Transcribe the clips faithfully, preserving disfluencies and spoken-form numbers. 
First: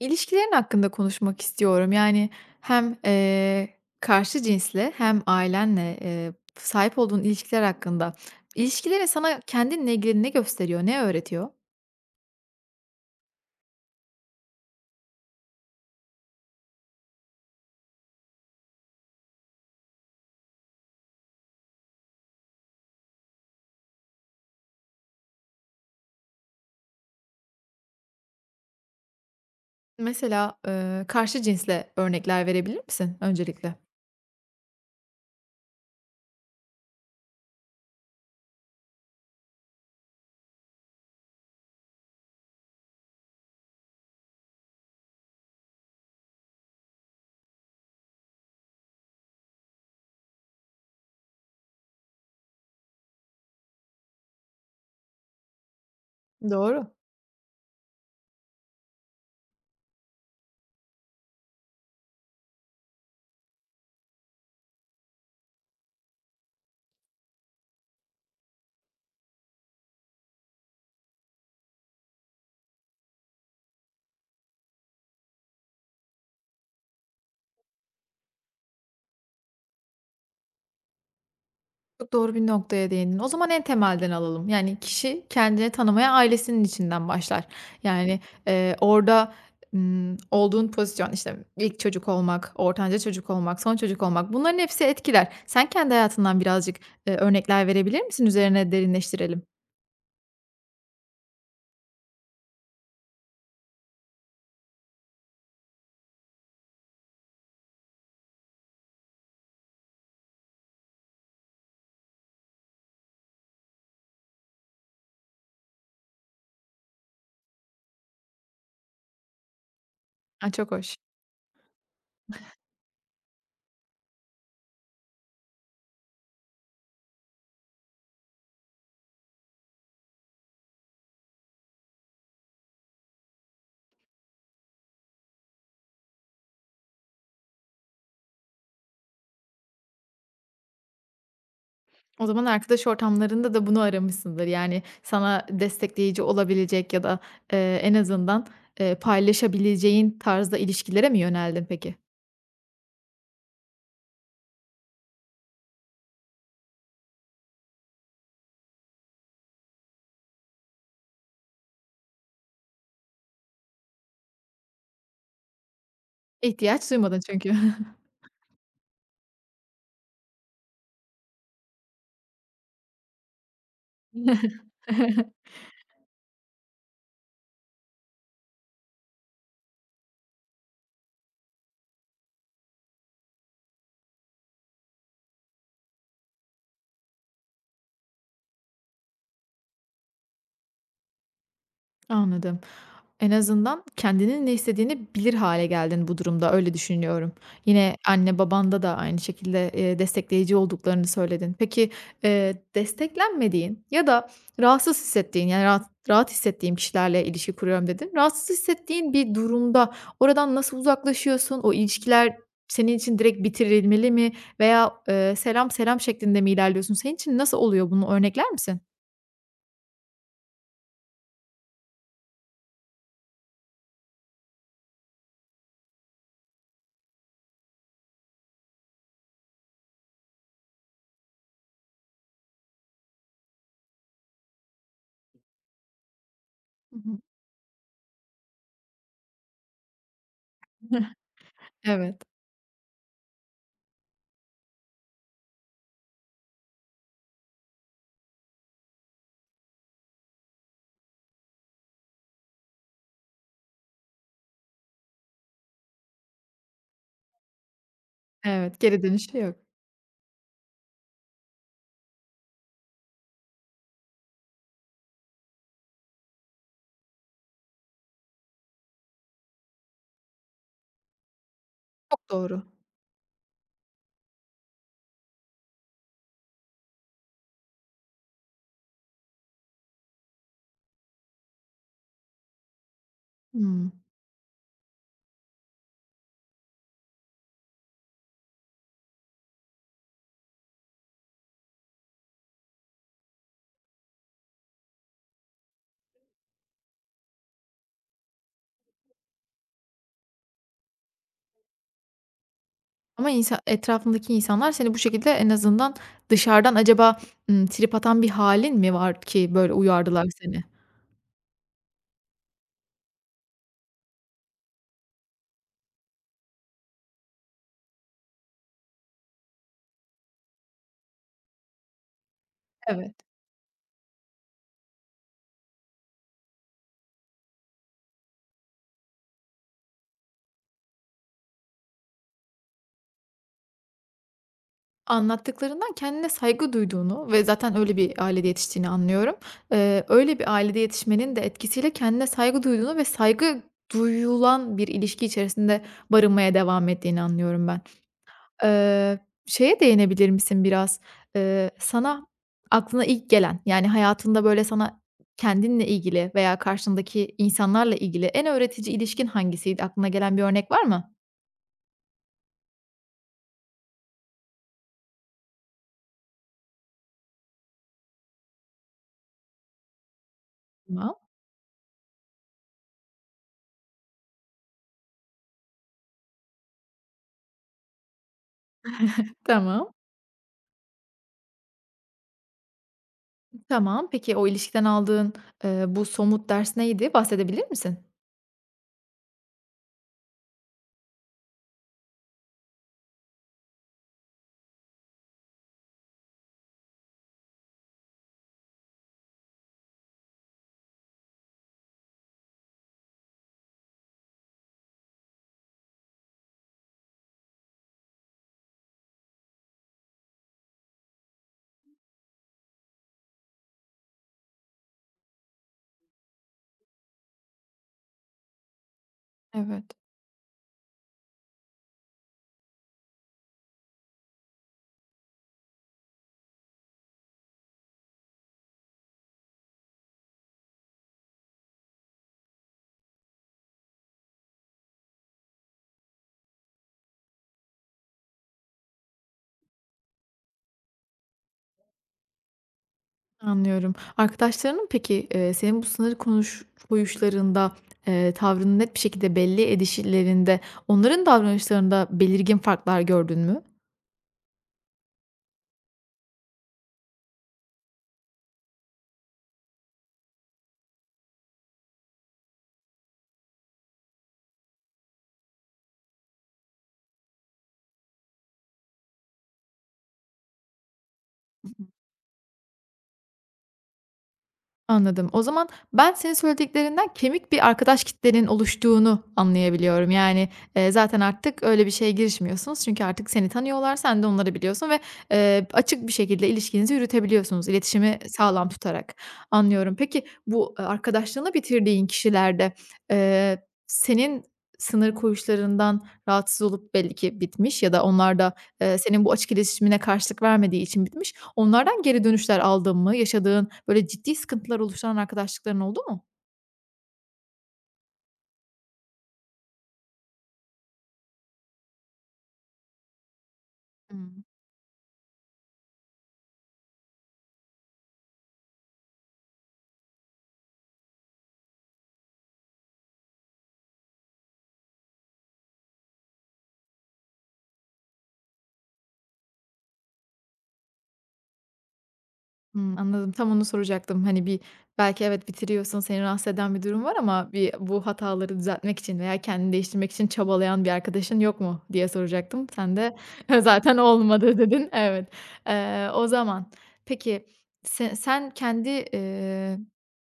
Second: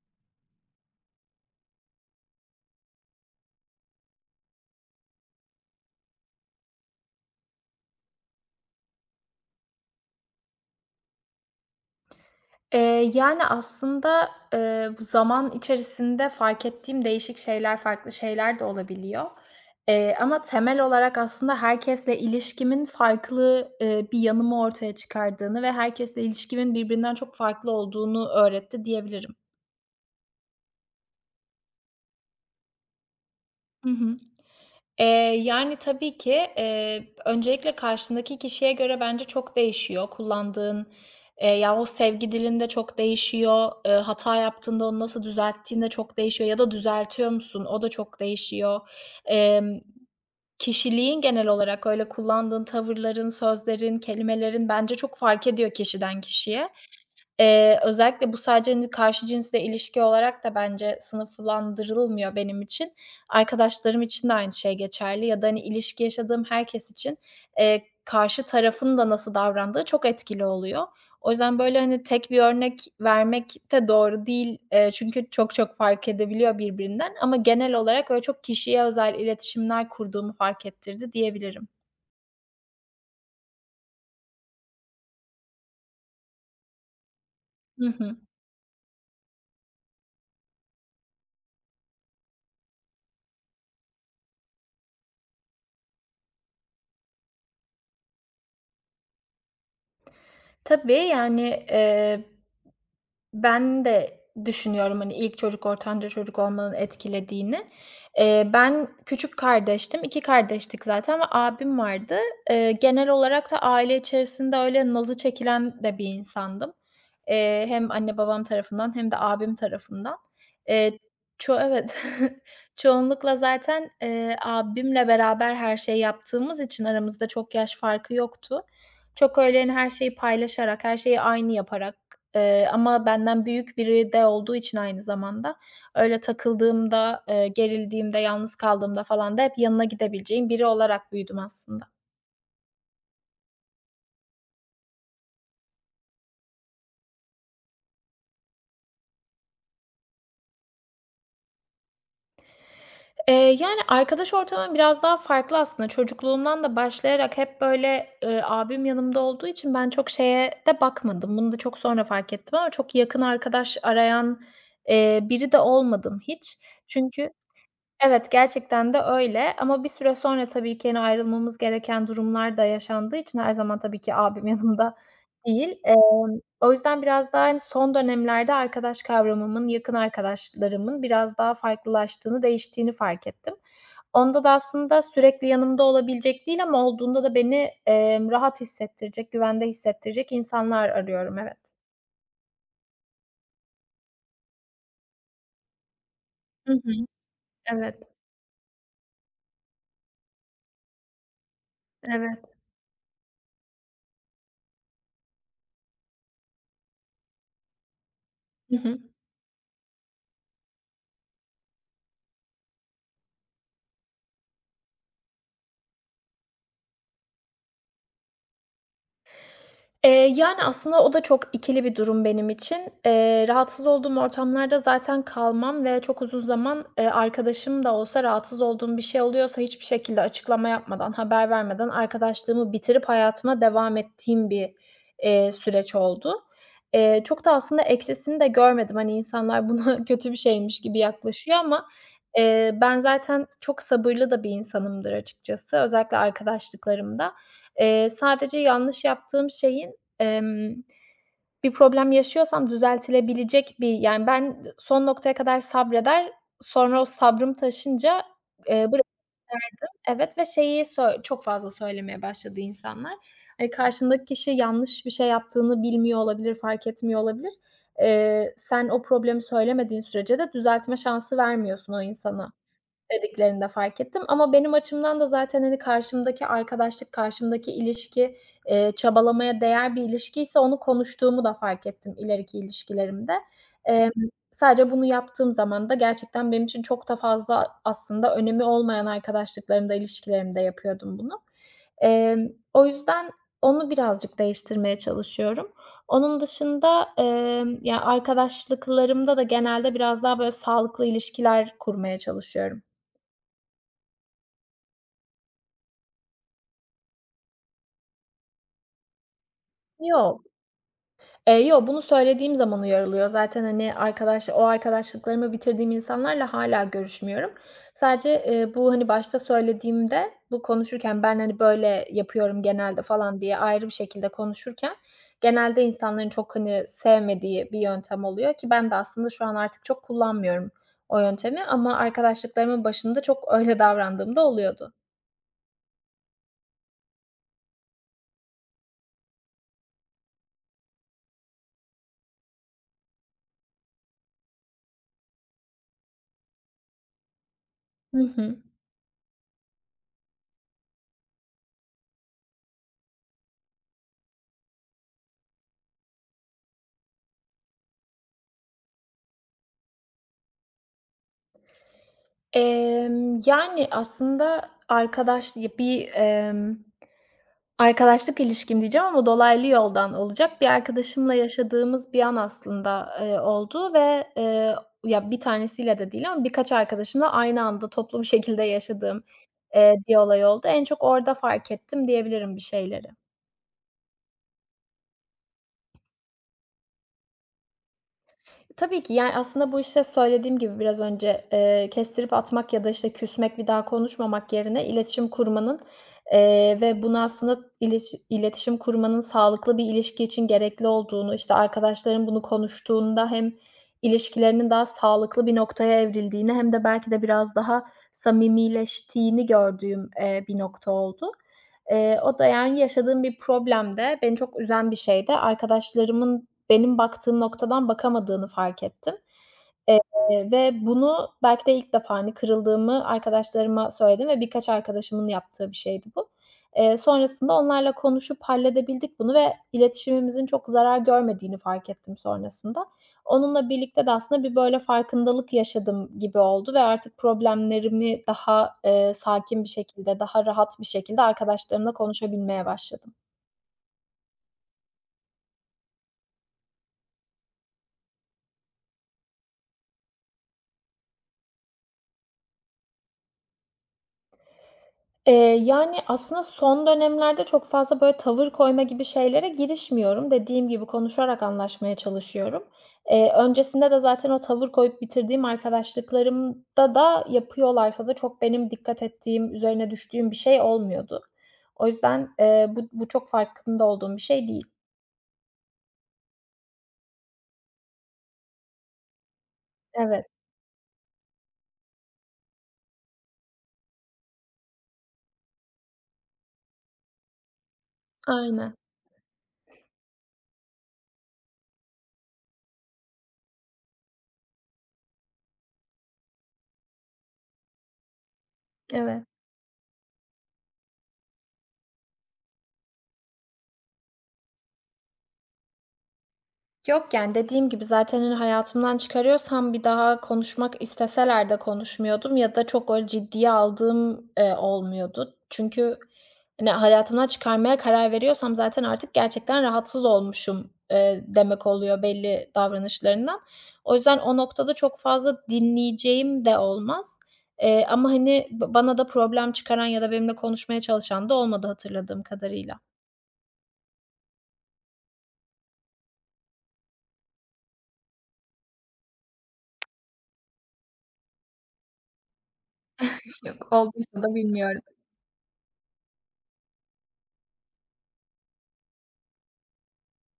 İlişkilerin hakkında konuşmak istiyorum. Yani hem, eee, karşı cinsle hem ailenle, eee, sahip olduğun ilişkiler hakkında. İlişkilerin sana kendinle ilgili ne gösteriyor, ne öğretiyor? Eee, yani, aslında, eee, bu zaman içerisinde fark ettiğim değişik şeyler, farklı şeyler de olabiliyor. Eee, ama temel olarak aslında herkesle ilişkimin farklı, eee, bir yanımı ortaya çıkardığını ve herkesle ilişkimin birbirinden çok farklı olduğunu öğretti diyebilirim. Mesela, eee, karşı cinsle örnekler verebilir misin öncelikle? Hı hı. Eee, yani, tabii ki, eee, öncelikle karşındaki kişiye göre bence çok değişiyor. Kullandığın, eee, ya, o sevgi dilinde çok değişiyor. Eee, hata yaptığında onu nasıl düzelttiğinde çok değişiyor ya da düzeltiyor musun? O da çok değişiyor. Emm, kişiliğin genel olarak öyle kullandığın tavırların, sözlerin, kelimelerin bence çok fark ediyor kişiden kişiye. Doğru. Eee, özellikle bu sadece, hani, karşı cinsle ilişki olarak da bence sınıflandırılmıyor benim için. Arkadaşlarım için de aynı şey geçerli ya da, hani, ilişki yaşadığım herkes için, eee, karşı tarafın da nasıl davrandığı çok etkili oluyor. O yüzden, böyle, hani, tek bir örnek vermek de doğru değil, eee, çünkü çok çok fark edebiliyor birbirinden ama genel olarak öyle çok kişiye özel iletişimler kurduğumu fark ettirdi diyebilirim. Çok doğru bir noktaya değindin. O zaman en temelden alalım. Yani kişi kendini tanımaya ailesinin içinden başlar. Hı hı. Yani, eee, orada, ımm, olduğun pozisyon, işte, ilk çocuk olmak, ortanca çocuk olmak, son çocuk olmak bunların hepsi etkiler. Sen kendi hayatından birazcık, eee, örnekler verebilir misin? Üzerine derinleştirelim. Tabii, yani, eee ben de düşünüyorum, hani, ilk çocuk, ortanca çocuk olmanın etkilediğini. Eee, ben küçük kardeştim. İki kardeştik zaten ve abim vardı. Eee, genel olarak da aile içerisinde öyle nazı çekilen de bir insandım. Eee, hem anne babam tarafından hem de abim tarafından. A, çok hoş. Eee, ço Evet. Çoğunlukla zaten, eee, abimle beraber her şeyi yaptığımız için aramızda çok yaş farkı yoktu. Çok öyle, hani, her şeyi paylaşarak, her şeyi aynı yaparak. Eee, ama benden büyük biri de olduğu için aynı zamanda öyle takıldığımda, eee, gerildiğimde, yalnız kaldığımda falan da hep yanına gidebileceğim biri olarak büyüdüm aslında. O zaman arkadaş ortamlarında da bunu aramışsındır. Yani sana destekleyici olabilecek ya da, eee, en azından, eee, paylaşabileceğin tarzda ilişkilere mi yöneldin peki? Eee, yani, arkadaş ortamım biraz daha farklı aslında. Çocukluğumdan da başlayarak hep böyle, eee, abim yanımda olduğu için ben çok şeye de bakmadım. Bunu da çok sonra fark ettim ama çok yakın arkadaş arayan, eee, biri de olmadım hiç. İhtiyaç duymadın Çünkü çünkü. Evet, gerçekten de öyle ama bir süre sonra tabii ki, hani, ayrılmamız gereken durumlar da yaşandığı için her zaman tabii ki abim yanımda değil. Emm, o yüzden biraz daha, hani, son dönemlerde arkadaş kavramımın, yakın arkadaşlarımın biraz daha farklılaştığını, değiştiğini fark ettim. Onda da aslında sürekli yanımda olabilecek değil ama olduğunda da beni, emm, rahat hissettirecek, güvende hissettirecek insanlar arıyorum. Evet. Anladım. En azından kendinin ne istediğini bilir hale geldin bu durumda, Hı öyle hı. düşünüyorum. Yine Evet, anne babanda da aynı şekilde, eee, destekleyici olduklarını söyledin. Peki, evet. eee, desteklenmediğin ya da rahatsız hissettiğin, yani, rahat rahat hissettiğim kişilerle ilişki kuruyorum dedin. Rahatsız Hı hı. hissettiğin bir durumda oradan nasıl uzaklaşıyorsun? O ilişkiler senin için direkt bitirilmeli mi veya, eee, selam selam şeklinde mi ilerliyorsun? Senin için nasıl oluyor bunu örnekler misin? Eee, yani, aslında o da çok ikili bir durum benim için. Eee, rahatsız olduğum ortamlarda zaten kalmam ve çok uzun zaman, eee, arkadaşım da olsa rahatsız olduğum bir şey oluyorsa hiçbir şekilde açıklama yapmadan, haber vermeden arkadaşlığımı bitirip hayatıma devam ettiğim bir, eee, süreç oldu. Hı hı. Eee, çok da aslında eksisini de görmedim. Hani, insanlar buna kötü bir şeymiş gibi yaklaşıyor ama, Evet, eee, ben zaten çok sabırlı da bir insanımdır açıkçası, özellikle arkadaşlıklarımda. Eee, sadece yanlış yaptığım şeyin. Emm, bir problem yaşıyorsam düzeltilebilecek bir. Yani ben son noktaya kadar sabreder, sonra o sabrım taşınca, evet. eee, bıra Geri dönüşü yok. evet ve şeyi sö çok fazla söylemeye başladı insanlar. Hani, karşındaki kişi yanlış bir şey yaptığını bilmiyor olabilir, fark etmiyor olabilir. Eee, sen o problemi söylemediğin sürece de düzeltme şansı vermiyorsun o Çok insana doğru. dediklerinde fark ettim ama benim açımdan da zaten, hani, karşımdaki arkadaşlık, karşımdaki ilişki, eee, çabalamaya değer bir ilişkiyse onu konuştuğumu da fark ettim ileriki ilişkilerimde. Hımm. Emm, sadece bunu yaptığım zaman da gerçekten benim için çok da fazla aslında önemi olmayan arkadaşlıklarımda, ilişkilerimde yapıyordum bunu. Emm, o yüzden onu birazcık değiştirmeye çalışıyorum. Onun dışında, emm, ya, arkadaşlıklarımda da genelde biraz daha, böyle, sağlıklı ilişkiler kurmaya çalışıyorum. Ama insa Etrafındaki insanlar seni bu şekilde en azından dışarıdan acaba, ımm, trip atan bir hâlin mi var ki böyle uyardılar Yok. seni? Eee, yo, bunu söylediğim zaman uyarılıyor. Zaten, hani, arkadaş o arkadaşlıklarımı bitirdiğim insanlarla hala görüşmüyorum. Sadece, eee, bu, hani, başta söylediğimde, bu konuşurken ben, hani, böyle yapıyorum genelde Evet. falan diye ayrı bir şekilde konuşurken genelde insanların çok, hani, sevmediği bir yöntem oluyor ki ben de aslında şu an artık çok kullanmıyorum o yöntemi ama arkadaşlıklarımın başında çok öyle davrandığımda oluyordu. Anlattıklarından kendine saygı duyduğunu ve zaten öyle bir ailede yetiştiğini anlıyorum. Eee, öyle bir ailede yetişmenin de etkisiyle kendine saygı duyduğunu ve saygı duyulan bir ilişki içerisinde barınmaya devam ettiğini anlıyorum ben. Hı hı. Eee, Şeye değinebilir misin biraz? Eee, sana aklına ilk gelen, yani, hayatında, böyle, sana kendinle ilgili veya karşındaki insanlarla ilgili en öğretici ilişkin hangisiydi? Aklına gelen bir örnek var mı? Emm, yani, aslında arkadaş ya, bir, emm, arkadaşlık ilişkim diyeceğim ama dolaylı yoldan olacak. Bir Tamam, arkadaşımla yaşadığımız bir an aslında, eee, oldu ve, eee, ya, bir tanesiyle de değil ama birkaç arkadaşımla aynı anda toplu bir şekilde yaşadığım, tamam, eee, bir olay oldu. En çok orada fark ettim diyebilirim bir şeyleri. tamam. Peki o ilişkiden aldığın, eee, bu somut ders neydi? Bahsedebilir misin? Tabii ki. Yani, aslında bu, işte, söylediğim gibi biraz önce, eee, kestirip atmak ya da, işte, küsmek, bir daha konuşmamak yerine iletişim kurmanın, eee, ve bunu aslında iletişi iletişim kurmanın sağlıklı bir ilişki için gerekli olduğunu, işte, arkadaşların bunu konuştuğunda hem ilişkilerinin daha sağlıklı bir noktaya evrildiğini hem de belki de biraz daha samimileştiğini gördüğüm, eee, bir nokta oldu. Eee, o da, yani, yaşadığım bir problem de, beni çok üzen bir şey de arkadaşlarımın benim baktığım noktadan bakamadığını fark ettim. Evet. Eee, ve bunu belki de ilk defa, hani, kırıldığımı arkadaşlarıma söyledim ve birkaç arkadaşımın yaptığı bir şeydi bu. Eee, sonrasında onlarla konuşup halledebildik bunu ve iletişimimizin çok zarar görmediğini fark ettim sonrasında. Onunla birlikte de aslında bir böyle farkındalık yaşadım gibi oldu ve artık problemlerimi daha, eee, sakin bir şekilde, daha rahat bir şekilde arkadaşlarımla konuşabilmeye başladım. Anlıyorum. Arkadaşlarının peki, eee, senin bu sınır konuş koyuşlarında, eee, tavrını net bir şekilde belli edişlerinde, onların davranışlarında belirgin farklar gördün mü? Eee, yani, aslında son dönemlerde çok fazla, böyle, tavır koyma gibi şeylere girişmiyorum. Dediğim gibi konuşarak anlaşmaya çalışıyorum. Eee, öncesinde de zaten o tavır koyup bitirdiğim arkadaşlıklarımda da yapıyorlarsa da çok benim dikkat ettiğim, üzerine düştüğüm bir şey olmuyordu. O yüzden, eee, bu bu çok farkında olduğum bir şey değil. Anladım. O zaman ben senin söylediklerinden kemik bir arkadaş kitlenin oluştuğunu anlayabiliyorum. Evet, Yani, eee, zaten artık öyle bir şeye girişmiyorsunuz çünkü artık seni tanıyorlar, sen de onları biliyorsun ve, eee, açık bir şekilde ilişkinizi yürütebiliyorsunuz, iletişimi sağlam aynen. tutarak. Anlıyorum. Peki bu, eee, arkadaşlığını bitirdiğin kişilerde, eee, senin sınır koyuşlarından rahatsız olup belli ki bitmiş ya da onlar da, eee, senin Evet. bu açık iletişimine karşılık vermediği için bitmiş. Onlardan geri dönüşler aldın mı? Yaşadığın, böyle, ciddi sıkıntılar oluşturan arkadaşlıkların oldu mu? Yok, yani, dediğim gibi zaten, hani, hayatımdan çıkarıyorsam bir daha konuşmak isteseler de konuşmuyordum ya da çok öyle ciddiye aldığım, Hımm. eee, olmuyordu. Çünkü, hani, hayatımdan çıkarmaya karar veriyorsam zaten artık gerçekten rahatsız olmuşum, eee, demek oluyor belli davranışlarından. O yüzden o noktada çok fazla dinleyeceğim de olmaz. Eee, ama, hani, ba bana da problem çıkaran ya da benimle konuşmaya çalışan da olmadı hatırladığım kadarıyla. Hımm, anladım. Tam onu soracaktım. Hani, bir belki evet, bitiriyorsun, seni rahatsız eden bir durum var ama bir bu hataları düzeltmek için veya kendini değiştirmek için çabalayan bir arkadaşın yok mu diye soracaktım. Sen de Yok, zaten olduysa da olmadı bilmiyorum. dedin. Evet. Eee, o zaman peki se sen kendi, eee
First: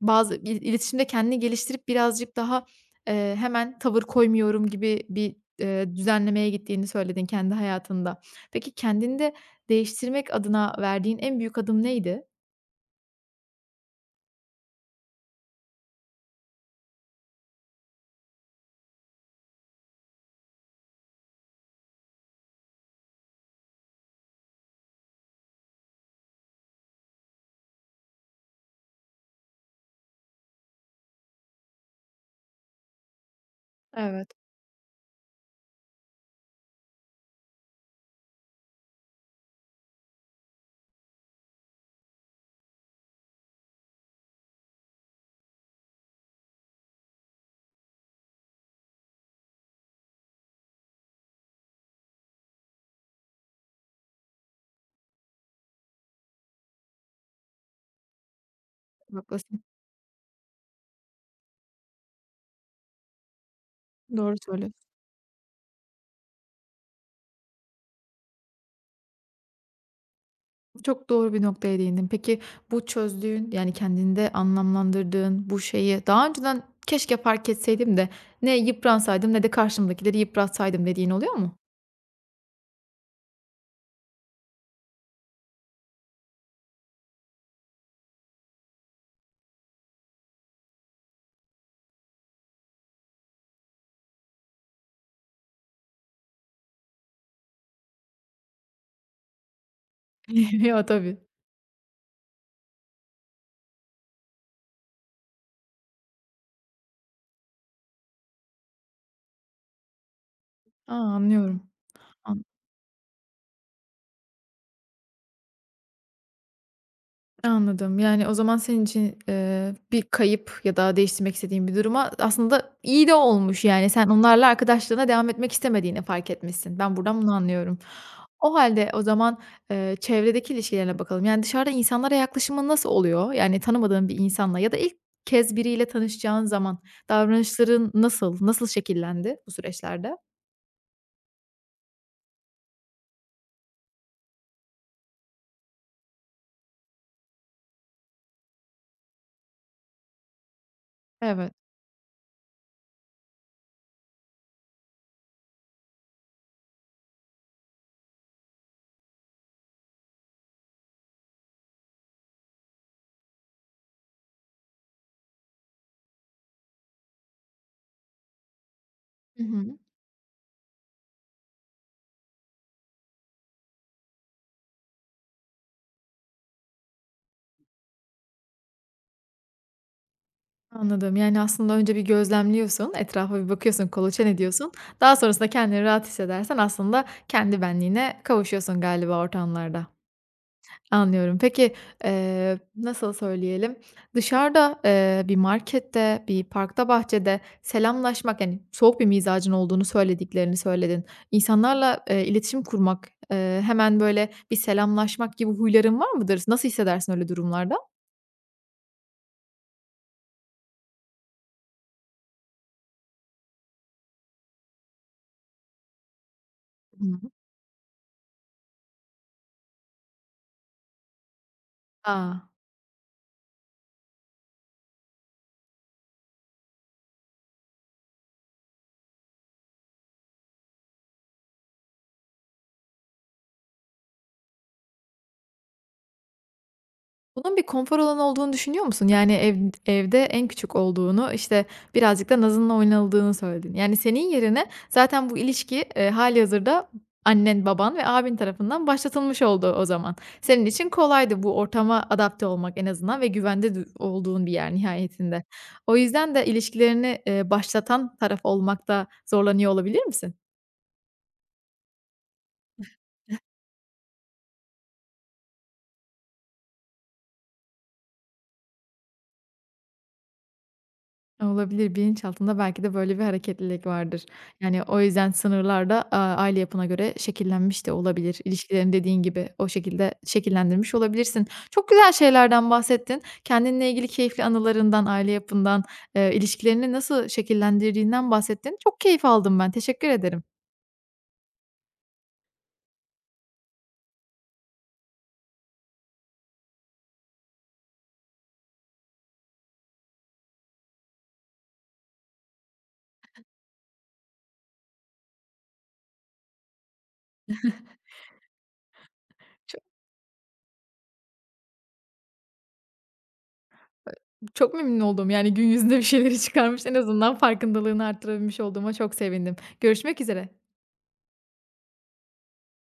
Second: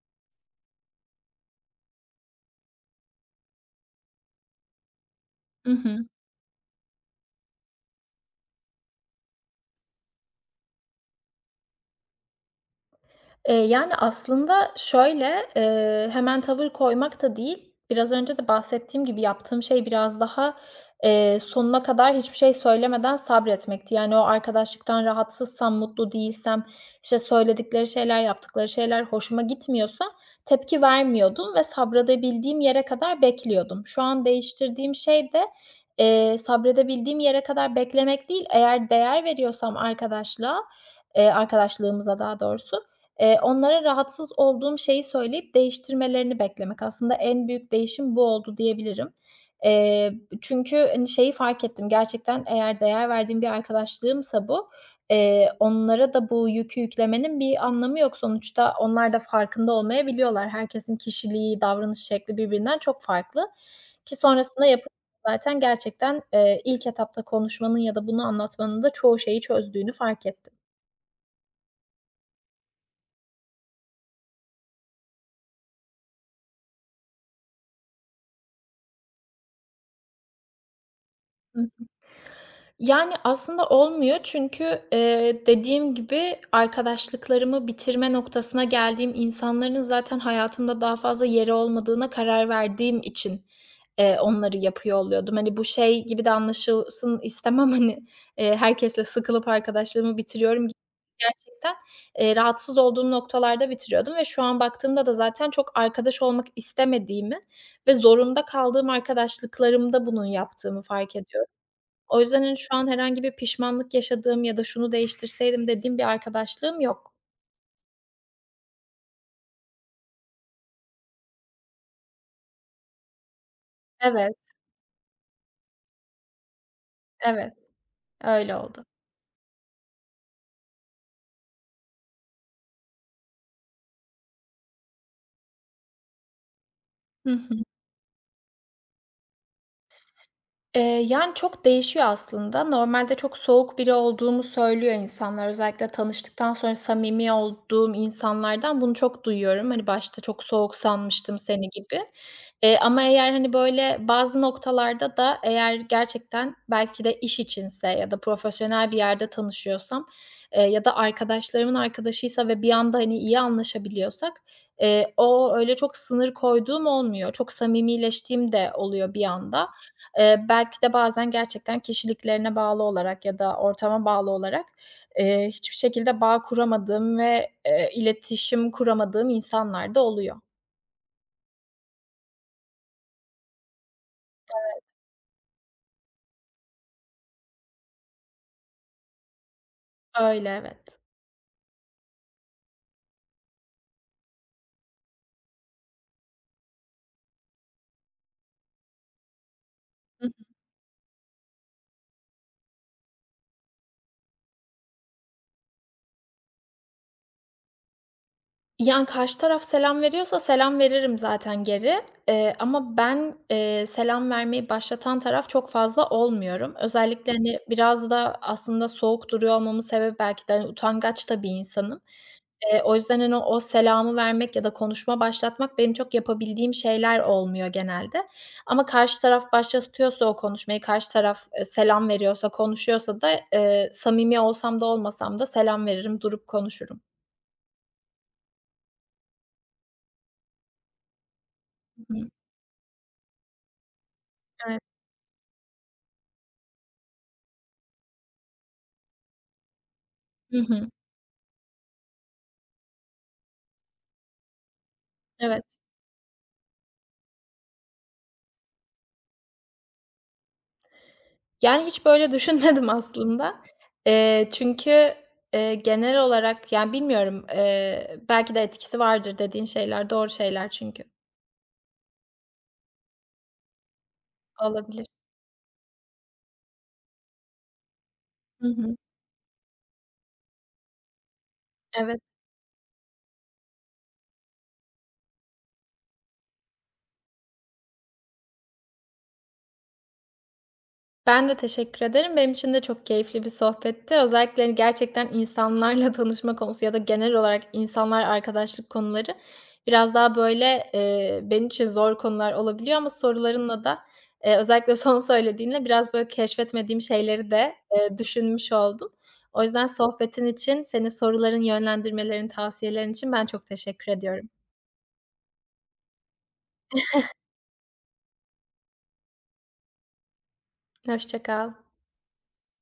bazı i iletişimde kendini geliştirip birazcık daha, eee, hemen tavır koymuyorum gibi bir, eee, I düzenlemeye gittiğini söyledin kendi hayatında. Peki kendinde değiştirmek adına verdiğin en büyük adım neydi? Eee, yani, aslında şöyle, eee, hemen tavır koymak da değil, biraz önce de bahsettiğim gibi yaptığım şey biraz daha, eee, sonuna kadar hiçbir şey söylemeden sabretmekti. Yani, o arkadaşlıktan rahatsızsam, mutlu değilsem, işte, söyledikleri şeyler, yaptıkları şeyler hoşuma gitmiyorsa tepki vermiyordum ve sabredebildiğim yere kadar bekliyordum. Şu an Evet. değiştirdiğim şey de, eee, sabredebildiğim yere kadar beklemek değil, eğer değer veriyorsam arkadaşlığa, eee, arkadaşlığımıza daha doğrusu. Eee, onlara rahatsız olduğum şeyi söyleyip değiştirmelerini beklemek. Aslında en büyük değişim bu oldu diyebilirim. Eee, çünkü, hani, şeyi fark ettim, gerçekten eğer değer verdiğim bir arkadaşlığımsa bu, eee, onlara da bu yükü yüklemenin bir anlamı yok. Sonuçta onlar da Haklısın. farkında olmayabiliyorlar. Herkesin kişiliği, davranış şekli birbirinden çok farklı ki Doğru sonrasında yapı söylüyorsun. zaten gerçekten, eee, ilk etapta konuşmanın ya da bunu anlatmanın da çoğu şeyi çözdüğünü fark ettim. Çok doğru bir noktaya değindin. Peki bu çözdüğün, yani kendinde anlamlandırdığın bu şeyi daha önceden "Keşke fark etseydim de ne yıpransaydım ne de karşımdakileri yıpratsaydım." dediğin oluyor mu? Yani, aslında olmuyor çünkü, eee, dediğim gibi arkadaşlıklarımı bitirme noktasına geldiğim insanların zaten hayatımda daha fazla yeri olmadığına karar verdiğim için, eee, onları yapıyor oluyordum. Hani, bu şey gibi de anlaşılsın istemem, hani, eee, herkesle sıkılıp arkadaşlığımı bitiriyorum gibi Ya, tabii. gerçekten, eee, rahatsız olduğum noktalarda bitiriyordum ve şu an baktığımda da zaten çok arkadaş olmak istemediğimi ve zorunda kaldığım arkadaşlıklarımda bunun yaptığımı A, fark ediyorum. anlıyorum. O yüzden, An hani, şu an herhangi bir pişmanlık yaşadığım ya da şunu değiştirseydim dediğim bir arkadaşlığım yok. Anladım. Yani, o zaman senin için, eee, bir kayıp ya da değiştirmek istediğin bir duruma aslında iyi de olmuş, yani, sen onlarla Evet, arkadaşlığına devam etmek istemediğini fark etmişsin. Ben buradan bunu evet. anlıyorum. O Öyle oldu. halde o zaman, eee, çevredeki ilişkilerine bakalım. Yani, dışarıda insanlara yaklaşımın nasıl oluyor? Yani, tanımadığın bir insanla ya da ilk kez biriyle tanışacağın zaman Hı hı. davranışların nasıl, nasıl şekillendi bu süreçlerde? Eee, yani, çok değişiyor aslında. Normalde çok soğuk biri olduğumu söylüyor insanlar. Özellikle tanıştıktan sonra samimi olduğum insanlardan bunu çok duyuyorum. Hani, başta çok soğuk sanmıştım Evet. seni gibi. Eee, ama eğer, hani, böyle, bazı noktalarda da eğer gerçekten belki de iş içinse ya da profesyonel bir yerde tanışıyorsam, eee, ya da arkadaşlarımın arkadaşıysa ve bir anda, hani, iyi anlaşabiliyorsak, eee, o öyle çok sınır koyduğum olmuyor. Çok samimileştiğim de oluyor bir anda. Eee, belki de bazen gerçekten kişiliklerine bağlı olarak ya da ortama bağlı olarak, eee, hiçbir şekilde bağ kuramadığım ve, eee, iletişim kuramadığım insanlar da oluyor. Anladım. Yani, aslında önce bir gözlemliyorsun, etrafa bir bakıyorsun, kolaçan ediyorsun. Daha sonrasında kendini rahat hissedersen aslında kendi benliğine kavuşuyorsun galiba ortamlarda. Öyle, evet. Anlıyorum. Peki, eee, nasıl söyleyelim, dışarıda, eee, bir markette, bir parkta, bahçede selamlaşmak, yani, soğuk bir mizacın olduğunu söylediklerini söyledin. İnsanlarla, eee, iletişim kurmak, eee, hemen, böyle, bir selamlaşmak gibi huyların var mıdır? Nasıl hissedersin öyle durumlarda? Yani, karşı taraf selam veriyorsa selam veririm zaten geri, eee, ama ben, eee, selam vermeyi başlatan taraf çok fazla olmuyorum. Hı hı. Özellikle, hani, biraz da aslında soğuk duruyor olmamın sebebi belki de, hani, utangaç da bir insanım. Eee, o yüzden, hani, o selamı vermek ya da konuşma başlatmak benim çok yapabildiğim şeyler olmuyor genelde. Ama karşı taraf başlatıyorsa o konuşmayı, karşı taraf, eee, selam veriyorsa, konuşuyorsa da, eee, samimi olsam da olmasam da selam veririm, durup konuşurum. Bunun bir konfor alanı olduğunu düşünüyor musun? Yani ev evde en küçük olduğunu, işte, birazcık hı. da nazınla oynanıldığını söyledin. Yani senin yerine Evet. zaten bu ilişki, eee, hâlihazırda annen, baban ve abin tarafından başlatılmış oldu o zaman. Hı Senin için hı. kolaydı bu ortama adapte olmak en azından ve güvende du olduğun bir yer nihayetinde. Evet. O yüzden de ilişkilerini, eee, başlatan taraf olmakta zorlanıyor olabilir misin? Yani, hiç böyle düşünmedim aslında. Eee, çünkü, eee, genel olarak, yani, bilmiyorum, eee, belki de etkisi vardır dediğin şeyler doğru şeyler çünkü. Olabilir, bilinçaltında belki de böyle bir hareketlilik vardır. Yani, o Olabilir. yüzden sınırlar da, aaa, aile yapına göre şekillenmiş de olabilir. Hı İlişkilerini hı. dediğin gibi o şekilde şekillendirmiş olabilirsin. Çok güzel Evet. şeylerden bahsettin. Kendinle ilgili keyifli anılarından, aile yapından, eee, ilişkilerini nasıl şekillendirdiğinden bahsettin. Çok keyif aldım ben, teşekkür ederim. Ben de teşekkür ederim. Benim için de çok keyifli bir sohbetti. Özellikle, hani, gerçekten insanlarla tanışma konusu ya da genel olarak insanlar, arkadaşlık konuları biraz daha, böyle, eee, benim için zor konular olabiliyor ama sorularınla da, eee, özellikle son söylediğinle biraz, böyle, keşfetmediğim şeyleri de, eee, düşünmüş oldum. O Ço yüzden sohbetin için, senin soruların, yönlendirmelerin, tavsiyelerin için ben çok teşekkür ediyorum. Çok memnun oldum, yani, gün yüzünde bir şeyleri çıkarmış, en azından farkındalığını arttırabilmiş olduğuma çok sevindim. Görüşmek üzere. Hoşça kal.